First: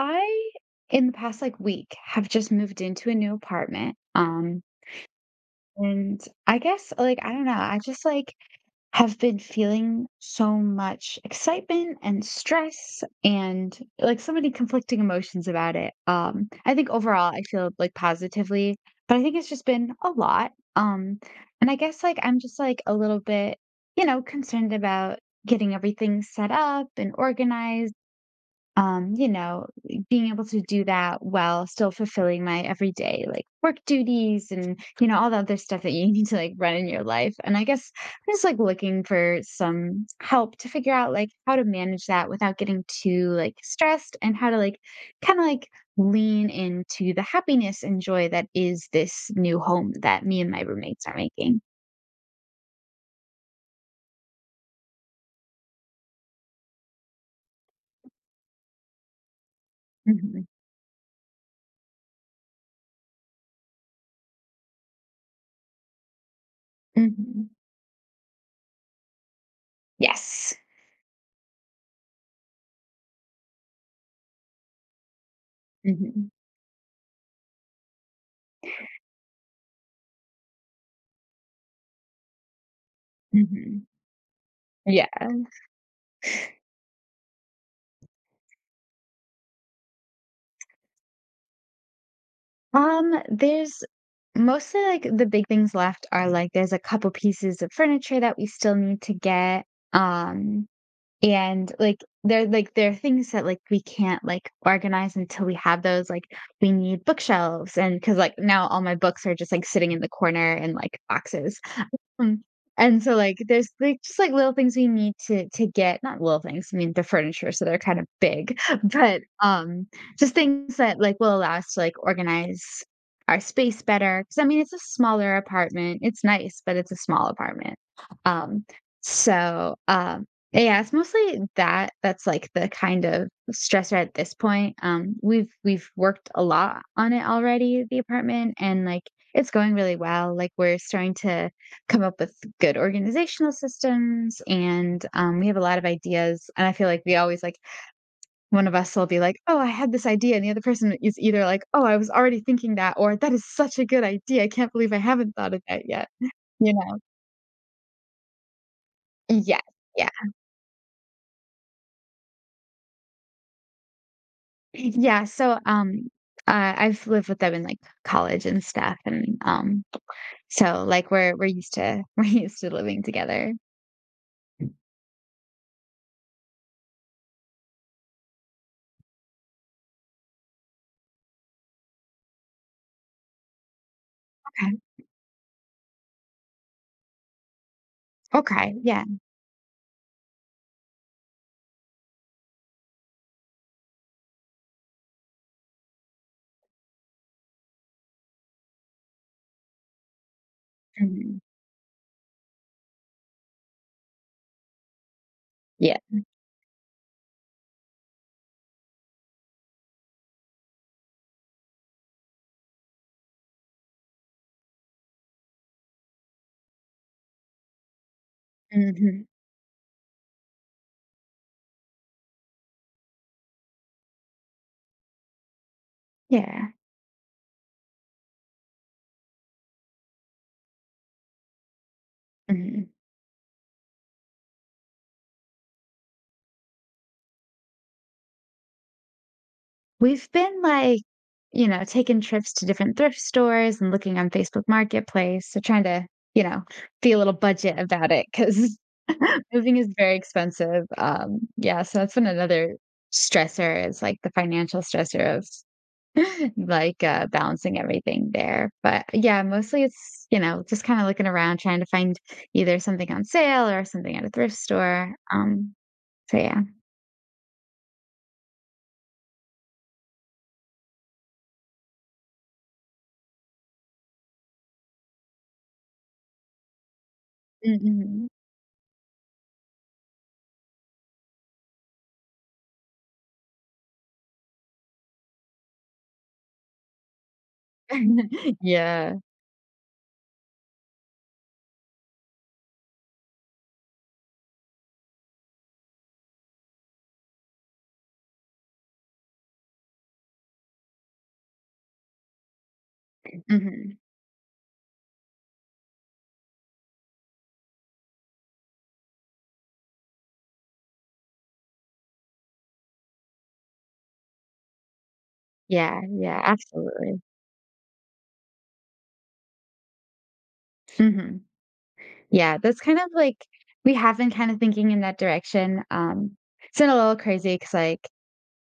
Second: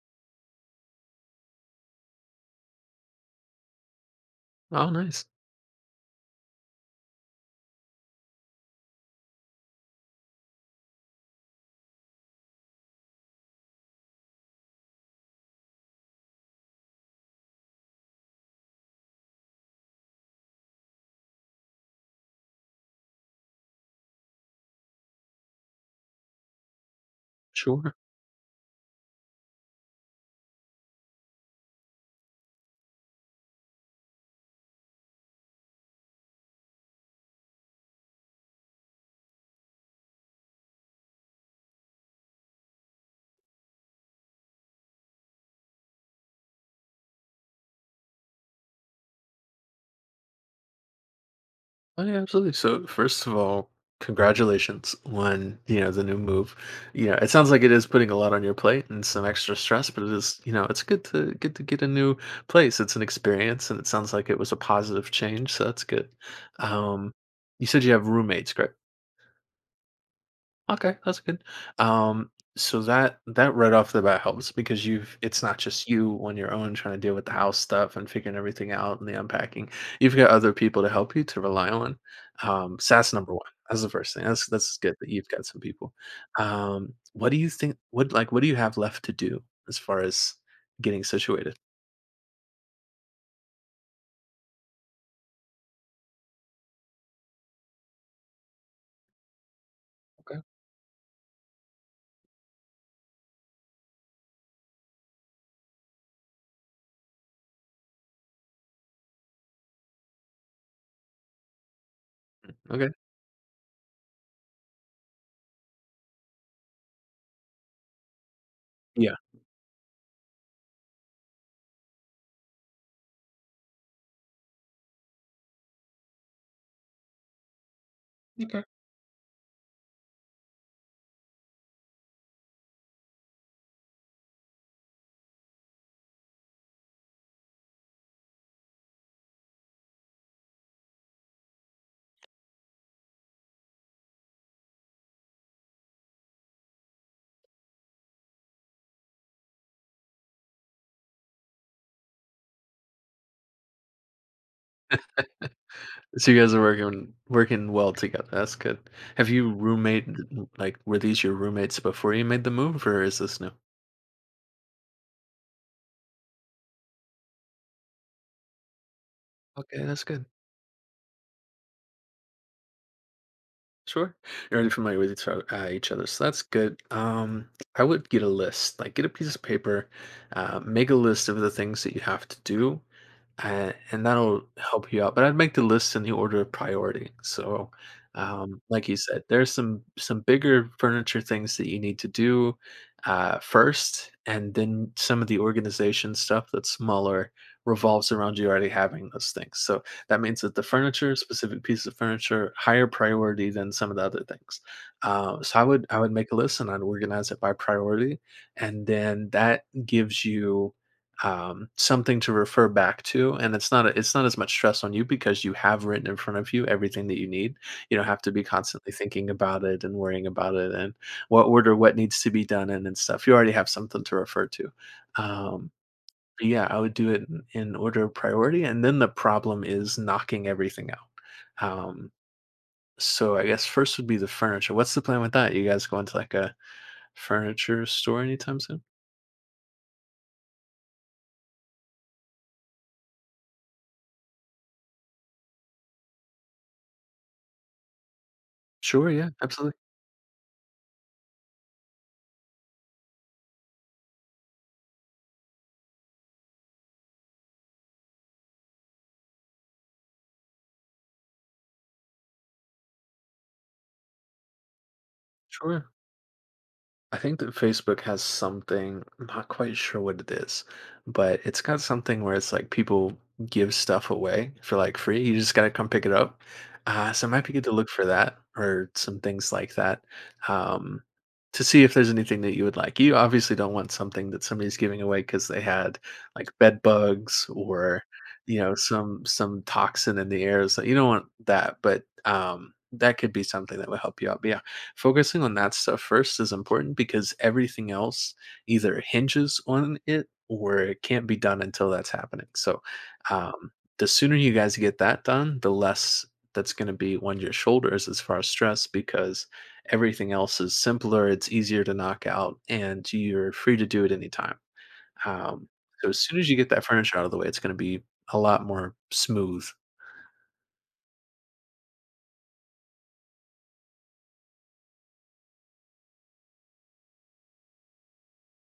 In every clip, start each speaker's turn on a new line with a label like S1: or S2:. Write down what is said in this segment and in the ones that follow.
S1: I, in the past like week, have just moved into a new apartment.
S2: Oh, nice.
S1: And I guess, I don't know, I just like have been feeling so much excitement and stress and like so many conflicting emotions about it. I think overall I feel like positively, but I think it's just been a lot. And I guess like I'm just like a little bit, you know, concerned about getting everything set up and
S2: Sure.
S1: organized, you know, being able to do that while still fulfilling my everyday like work duties and you know all the other stuff that you need to like run in your life. And I guess I'm just like looking for some help to figure out like how to manage that without getting too like stressed and how to like kind of lean into the happiness and joy that is this new home that me and my roommates are making.
S2: Oh, yeah, absolutely. So, first of all, congratulations on, you know, the new move. You know, it sounds like it is putting a lot on your plate and some extra stress, but it is,
S1: Mhm.
S2: you know, it's good to get a new place. It's an experience and it sounds like it was a positive change, so that's good. Um,
S1: Mhm.
S2: you said you have roommates, correct?
S1: Yes.
S2: Okay, that's good. Um, so that right off the bat helps because you've it's not just you
S1: Hmm.
S2: on your own trying to deal with the house stuff and figuring everything out and the unpacking. You've got other people to help you to rely on. So that's number one. That's
S1: Hmm.
S2: the first thing. That's good that
S1: Yeah.
S2: you've got some people. What do you think? What like what do you have left to do as far as getting situated?
S1: There's Mostly like the big things left are like there's a couple pieces of furniture that we still need to get.
S2: Okay.
S1: Um and like there are things that like we can't like organize until we have those. Like we need bookshelves and because like now all my books are just like sitting in the corner in like boxes. Mm,
S2: Okay.
S1: and so, like, there's, like, just, like, little things we need to get not little things, I mean, the furniture, so they're kind of big,
S2: Yeah.
S1: but, just things that, like, will allow us to, like, organize our space better. Because I mean, it's a smaller apartment, it's nice, but it's a small apartment, um, so, um, yeah, it's mostly that that's, like, the kind of stressor at this point. We've worked a lot on it already, the apartment, and, like, it's going really well. Like, we're starting to come up with good organizational systems, and we have a lot of ideas, and I feel like we always like one of us will be like, "Oh, I had this idea," and the other person is either like, "Oh, I was already thinking that," or, "That is such a good idea, I can't believe I haven't thought of that yet,
S2: So you guys are
S1: you know."
S2: working well together. That's good. Have you
S1: yeah
S2: roommate
S1: yeah.
S2: Like, were these your roommates before you made the move, or is this new?
S1: Yeah. So, I've lived with them in like college and stuff, and
S2: Okay, that's good.
S1: we're used to we're used to living together.
S2: Sure, you're already familiar with each other, so that's good. I would get a list, like get a piece of paper, make a list of the things that you have to do, and that'll
S1: Okay.
S2: help you out, but I'd make the list in the order of priority. So,
S1: Okay,
S2: like you
S1: yeah.
S2: said, there's some bigger furniture things that you need to do first, and then some of the organization stuff that's smaller revolves around you already having those things. So that means that the furniture,
S1: Mhm.
S2: specific piece of furniture, higher priority than some of the other things. So I would
S1: Yeah.
S2: I would make a list and I'd organize it by priority, and then that gives you something to refer back to, and it's not as much stress on you because you have written in front of you everything that you need. You don't have to be constantly
S1: Hmm.
S2: thinking about it and worrying about it and what order what needs to be done in and stuff. You already have something to refer to. Um, but yeah,
S1: Yeah.
S2: I would do it in order of priority, and then the problem is knocking everything out. Um,
S1: Mhm.
S2: so I guess first would be the furniture. What's the plan with that? You guys going to like a furniture store anytime soon?
S1: We've been like, you know, taking trips to different thrift stores and looking on Facebook Marketplace. So trying to, you know, be a little budget about it, because
S2: Sure. Yeah. Absolutely.
S1: moving is very expensive. Yeah, so that's been another stressor, is like the financial stressor of like balancing everything there. But yeah, mostly it's, you know, just kind of looking around trying to find either something on sale or something at a thrift store. Um,
S2: Sure.
S1: so yeah.
S2: I think that Facebook has something, I'm not quite sure what it is, but it's got something where it's like people give stuff away for like free. You just got to come pick it up. So it might be good to look for
S1: Mhm.
S2: that or some things like that um, to see if there's anything that you would like. You obviously don't want something that somebody's giving away because they had like bed bugs or you know
S1: Yeah.
S2: some toxin in the air. So you don't want that, but that could be something that would help you out. But yeah, focusing on that stuff first is important because everything else either hinges on it or it can't be done until that's happening. So, um,
S1: Mhm.
S2: the sooner you guys get that done, the less that's going to be on your shoulders as far as stress because everything else is simpler, it's easier to knock out, and you're free to do it anytime. Um,
S1: Yeah,
S2: so, as soon
S1: yeah,
S2: as you get that furniture
S1: absolutely.
S2: out of the way, it's going to be a lot more smooth.
S1: Mhm. Yeah, that's kind of like we have been kind of thinking in that direction. It's been a little crazy because like,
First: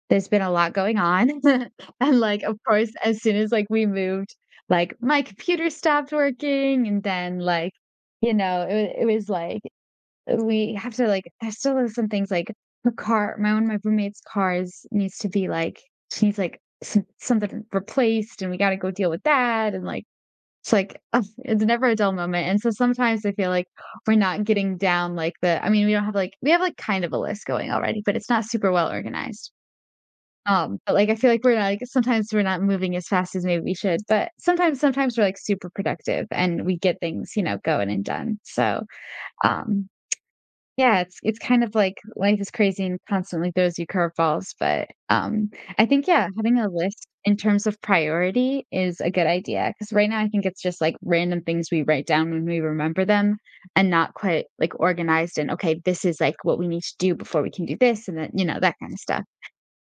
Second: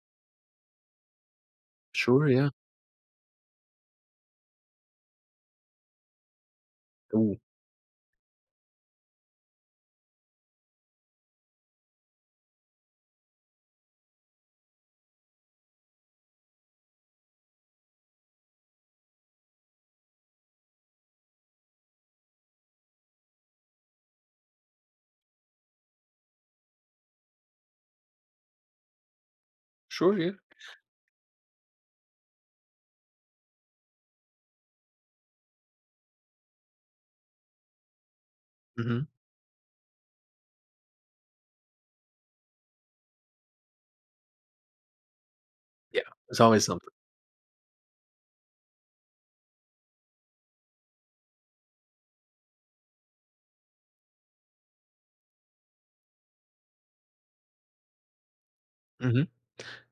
S1: there's been a lot going on. And,
S2: Sure,
S1: like,
S2: yeah.
S1: of course, as soon as, like, we moved, like, my computer stopped working, and
S2: Ooh,
S1: then, like, you know, it was like, we have to, like, there's still some things like her car my one of my roommate's cars needs to be, like, she needs, like, some something replaced, and we gotta go deal with that, and, like, it's like, ugh, it's never a dull moment, and so sometimes I feel like we're not getting down, like, the I mean, we don't have, like, we have, like, kind of a list going already, but it's not super well organized.
S2: sure, yeah.
S1: But, like, I feel like we're not like sometimes we're not moving as fast as maybe we should, but sometimes we're, like, super productive and we get things, you know, going and done. So,
S2: Mhm.
S1: um yeah, it's kind of like life is crazy and constantly throws you curveballs, but, I
S2: Yeah,
S1: think, yeah,
S2: there's
S1: having
S2: always
S1: a
S2: something.
S1: list in terms of priority is a good idea, because right now I think it's just, like, random things we write down when we remember them and not quite, like, organized and, "Okay, this is, like, what we need to do before we can do this," and then, you know, that kinda stuff.
S2: Mhm.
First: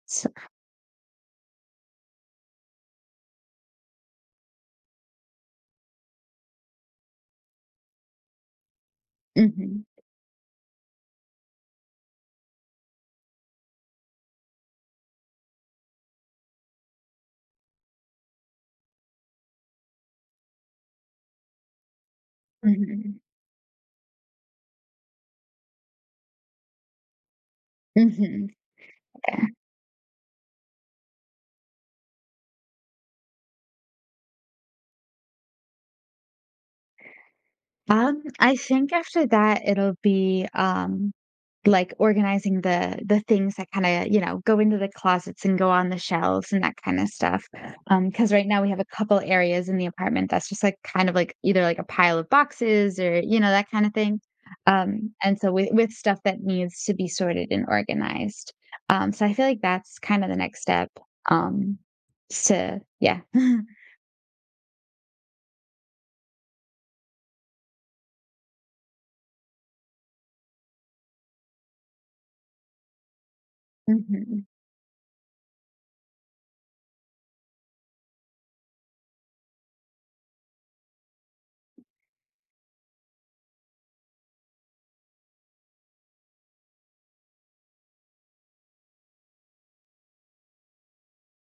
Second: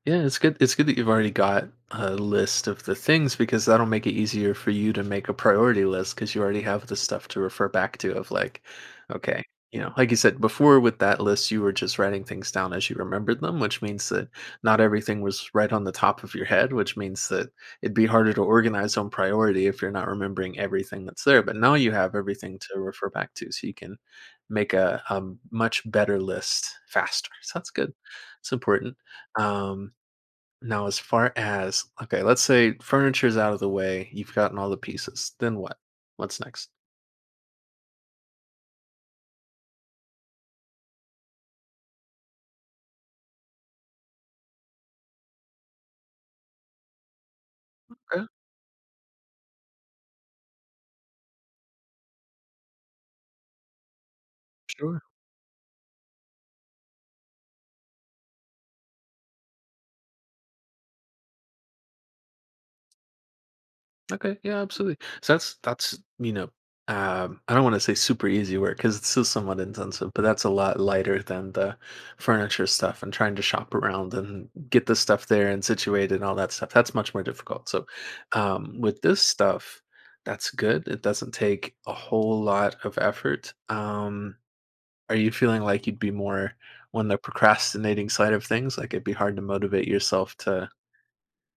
S2: Yeah,
S1: So.
S2: it's good. It's good that you've already got a list of the things because that'll make it easier for you to make a priority list because you already have the stuff to refer back to of like, okay, you
S1: Mhm.
S2: know, like you said before with that list, you were just writing things down as you remembered them, which means that not everything was right on the top of your head, which means that it'd be harder to organize on priority if you're not remembering everything that's there. But now you have everything to refer
S1: Mhm.
S2: back to, so you can make a much better list faster. So that's good.
S1: Mhm.
S2: It's important.
S1: Yeah.
S2: Um, Now, as far as okay, let's say furniture's out of the way, you've gotten all the pieces. Then what? What's next?
S1: I think after that it'll be, like organizing the things that kinda, you know, go into the closets and go on the shelves and that kinda stuff.
S2: Okay,
S1: Because right now we have a couple areas in the apartment that's just, like, kind of, like, either, like, a pile of boxes, or, you know, that kinda thing.
S2: sure.
S1: And so with stuff that needs to be sorted and organized. So I feel like that's kinda the next step, um, to yeah.
S2: Okay, yeah, absolutely. So that's you know, I don't want to say super easy work because it's still somewhat intensive, but that's a lot lighter than the furniture stuff and trying to shop around
S1: Mhm.
S2: and get the stuff there and situated and all that stuff. That's much more difficult. So, with this stuff, that's good. It doesn't take a whole lot of effort. Are you feeling like you'd be more on the procrastinating side of things? Like, it'd be hard to motivate yourself to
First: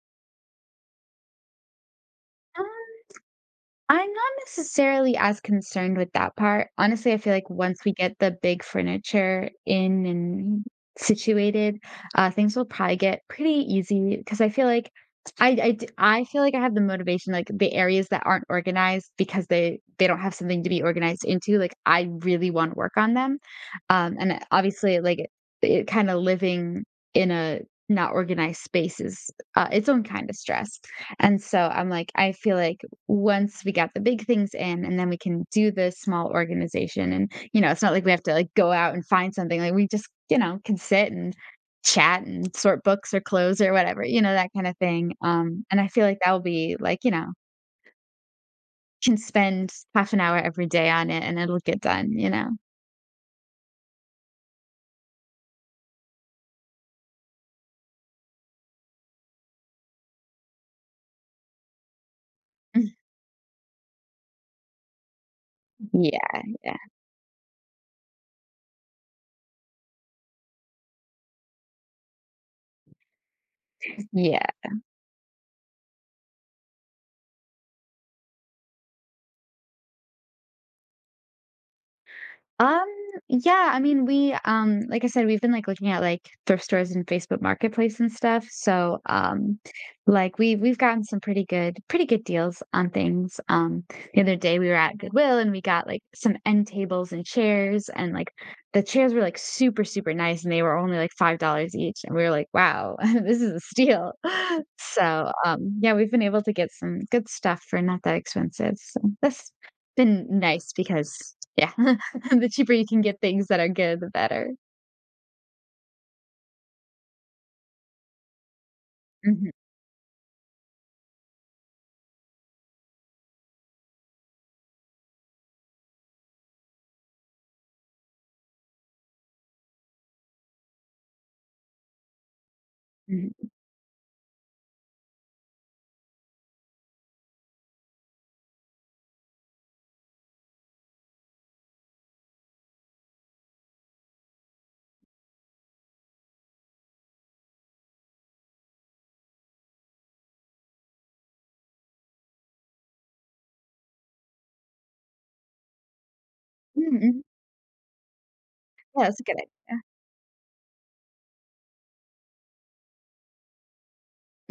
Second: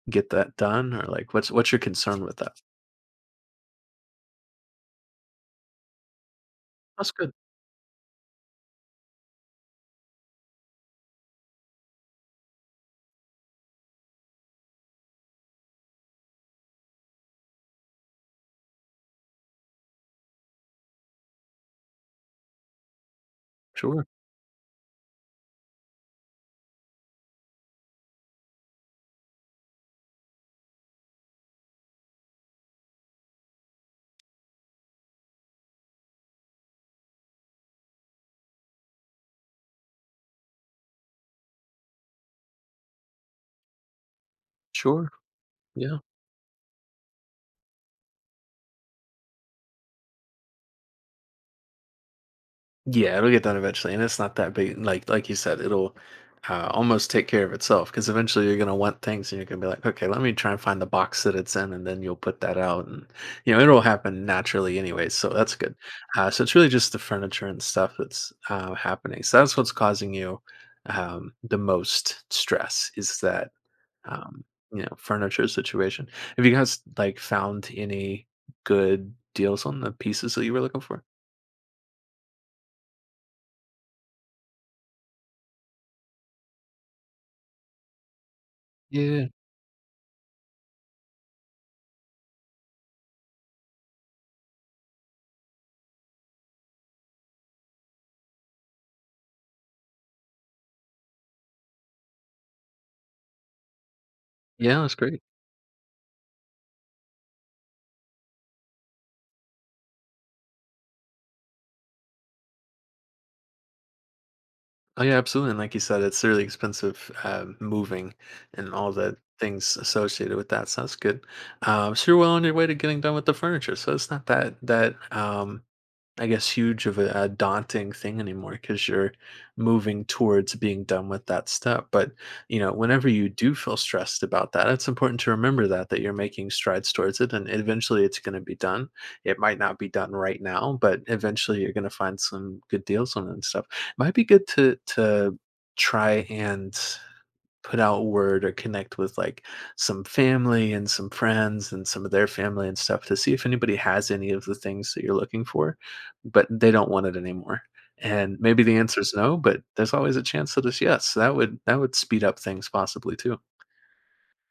S2: get that done, or, like, what's your concern with that?
S1: I'm not necessarily as concerned with that part.
S2: That's
S1: Honestly, I
S2: good.
S1: feel like once we get the big furniture in and situated, things will probably get pretty easy, because I feel like I feel like I have the motivation. Like the areas that aren't organized because they don't have something to be organized into, like I really want to work on them,
S2: Sure,
S1: obviously, like it kind of living in a not organized space is its own kind of stress. And so I'm like, I feel like once we got the big things in, and then we can do the small organization, and you know it's not like we have to like go out and find something, like we just, you know, can sit and chat and sort books or clothes or whatever, you know, that kind of
S2: sure,
S1: thing. And I
S2: yeah.
S1: feel like that will be like, you know, can spend half an hour every day on it and it'll get done, you know.
S2: Yeah, it'll get done eventually, and it's not that big. Like you said, it'll almost take care of itself because eventually you're gonna want things, and you're gonna be like, okay, let me try and find the box that it's in, and then you'll put that out, and you know it'll happen naturally anyway. So that's good. Uh,
S1: Yeah.
S2: so it's really
S1: Yeah.
S2: just the furniture and stuff that's happening. So that's what's causing you the most stress is that
S1: Yeah.
S2: um, you know furniture situation. Have you guys like found any good deals on the pieces that you were looking for?
S1: Um, yeah, I mean, we like I said, we've been like looking at like thrift stores and Facebook Marketplace and stuff. So,
S2: Yeah,
S1: like we've gotten some pretty good deals on things. The other day we were at Goodwill and we got like some end tables and chairs, and like the chairs were like super nice and they were only like $5 each, and we were like, "Wow, this is a steal."
S2: yeah, that's great.
S1: So, yeah, we've been able to get some good stuff for not that expensive. So, that's been nice because yeah. The cheaper you can get things that are good, the better.
S2: Oh yeah, absolutely. And like you said, it's really expensive moving and all the
S1: Mhm,
S2: things associated with that. So that's good. So you're well on your way to getting done with the furniture. So it's not that that I guess, huge of a daunting thing anymore because 'cause you're moving towards being done with that step, but, you know, whenever you
S1: mhm.
S2: do feel stressed about that, it's important to remember that you're making strides towards it, and eventually it's gonna be done. It might not be done right now, but eventually you're gonna find some good deals on it and stuff. Might be good to try and put out word or connect with like some family and some friends and some of their family and stuff to see if anybody has any of the things that you're looking for, but they
S1: Mm,
S2: don't want it
S1: mhm.
S2: anymore. And maybe the answer
S1: Yeah,
S2: is
S1: that's a good
S2: no,
S1: idea.
S2: but there's always a chance that it's yes. So that would speed up things possibly too.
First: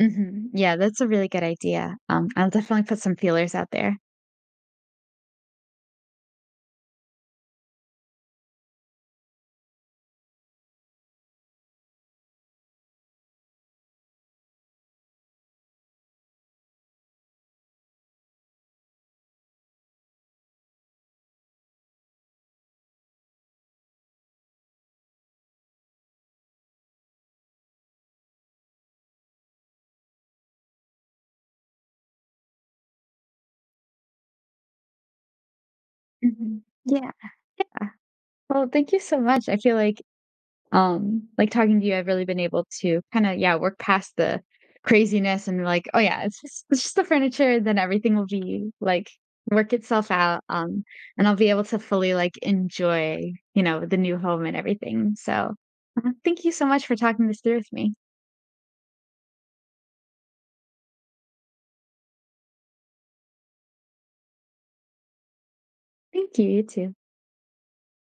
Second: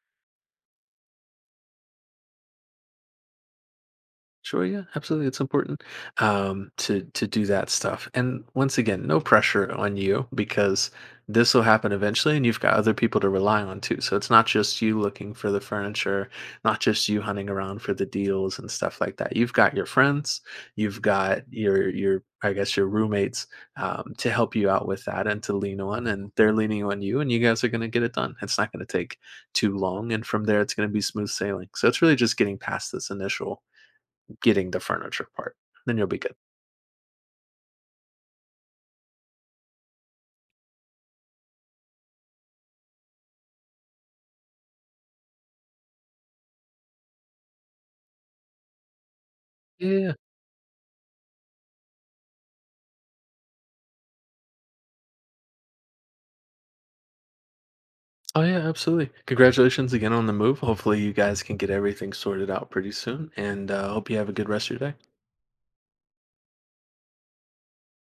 S1: Mhm. Yeah, that's a really good idea. I'll definitely put some feelers out there.
S2: Sure, yeah, absolutely. It's important to do that stuff. And once again, no pressure on you because this will happen eventually, and you've got other people to rely on too. So it's not just you looking for the furniture, not just you hunting around for the deals and stuff like that. You've got your friends, you've got your I guess your roommates to help you out with that and to lean on, and they're leaning on you, and you guys are going to get it done. It's not going to take too long, and from there, it's going to be smooth sailing. So it's really just getting past this initial getting the furniture part, then you'll be good.
S1: Mhm. Yeah. Well, thank you so much. I feel like, talking to you, I've really been able to kinda, yeah, work past the craziness and, like, "Oh, yeah, it's just the furniture, then everything will be, like, work
S2: Yeah,
S1: itself
S2: yeah.
S1: out," and I'll be able to fully, like, enjoy, you know, the new home and everything. So, thank you so much for talking this through with me.
S2: Oh, yeah, absolutely. Congratulations again on the move. Hopefully, you guys can get everything sorted out pretty soon, and hope you have a good rest of your day.
S1: Thank you, you too.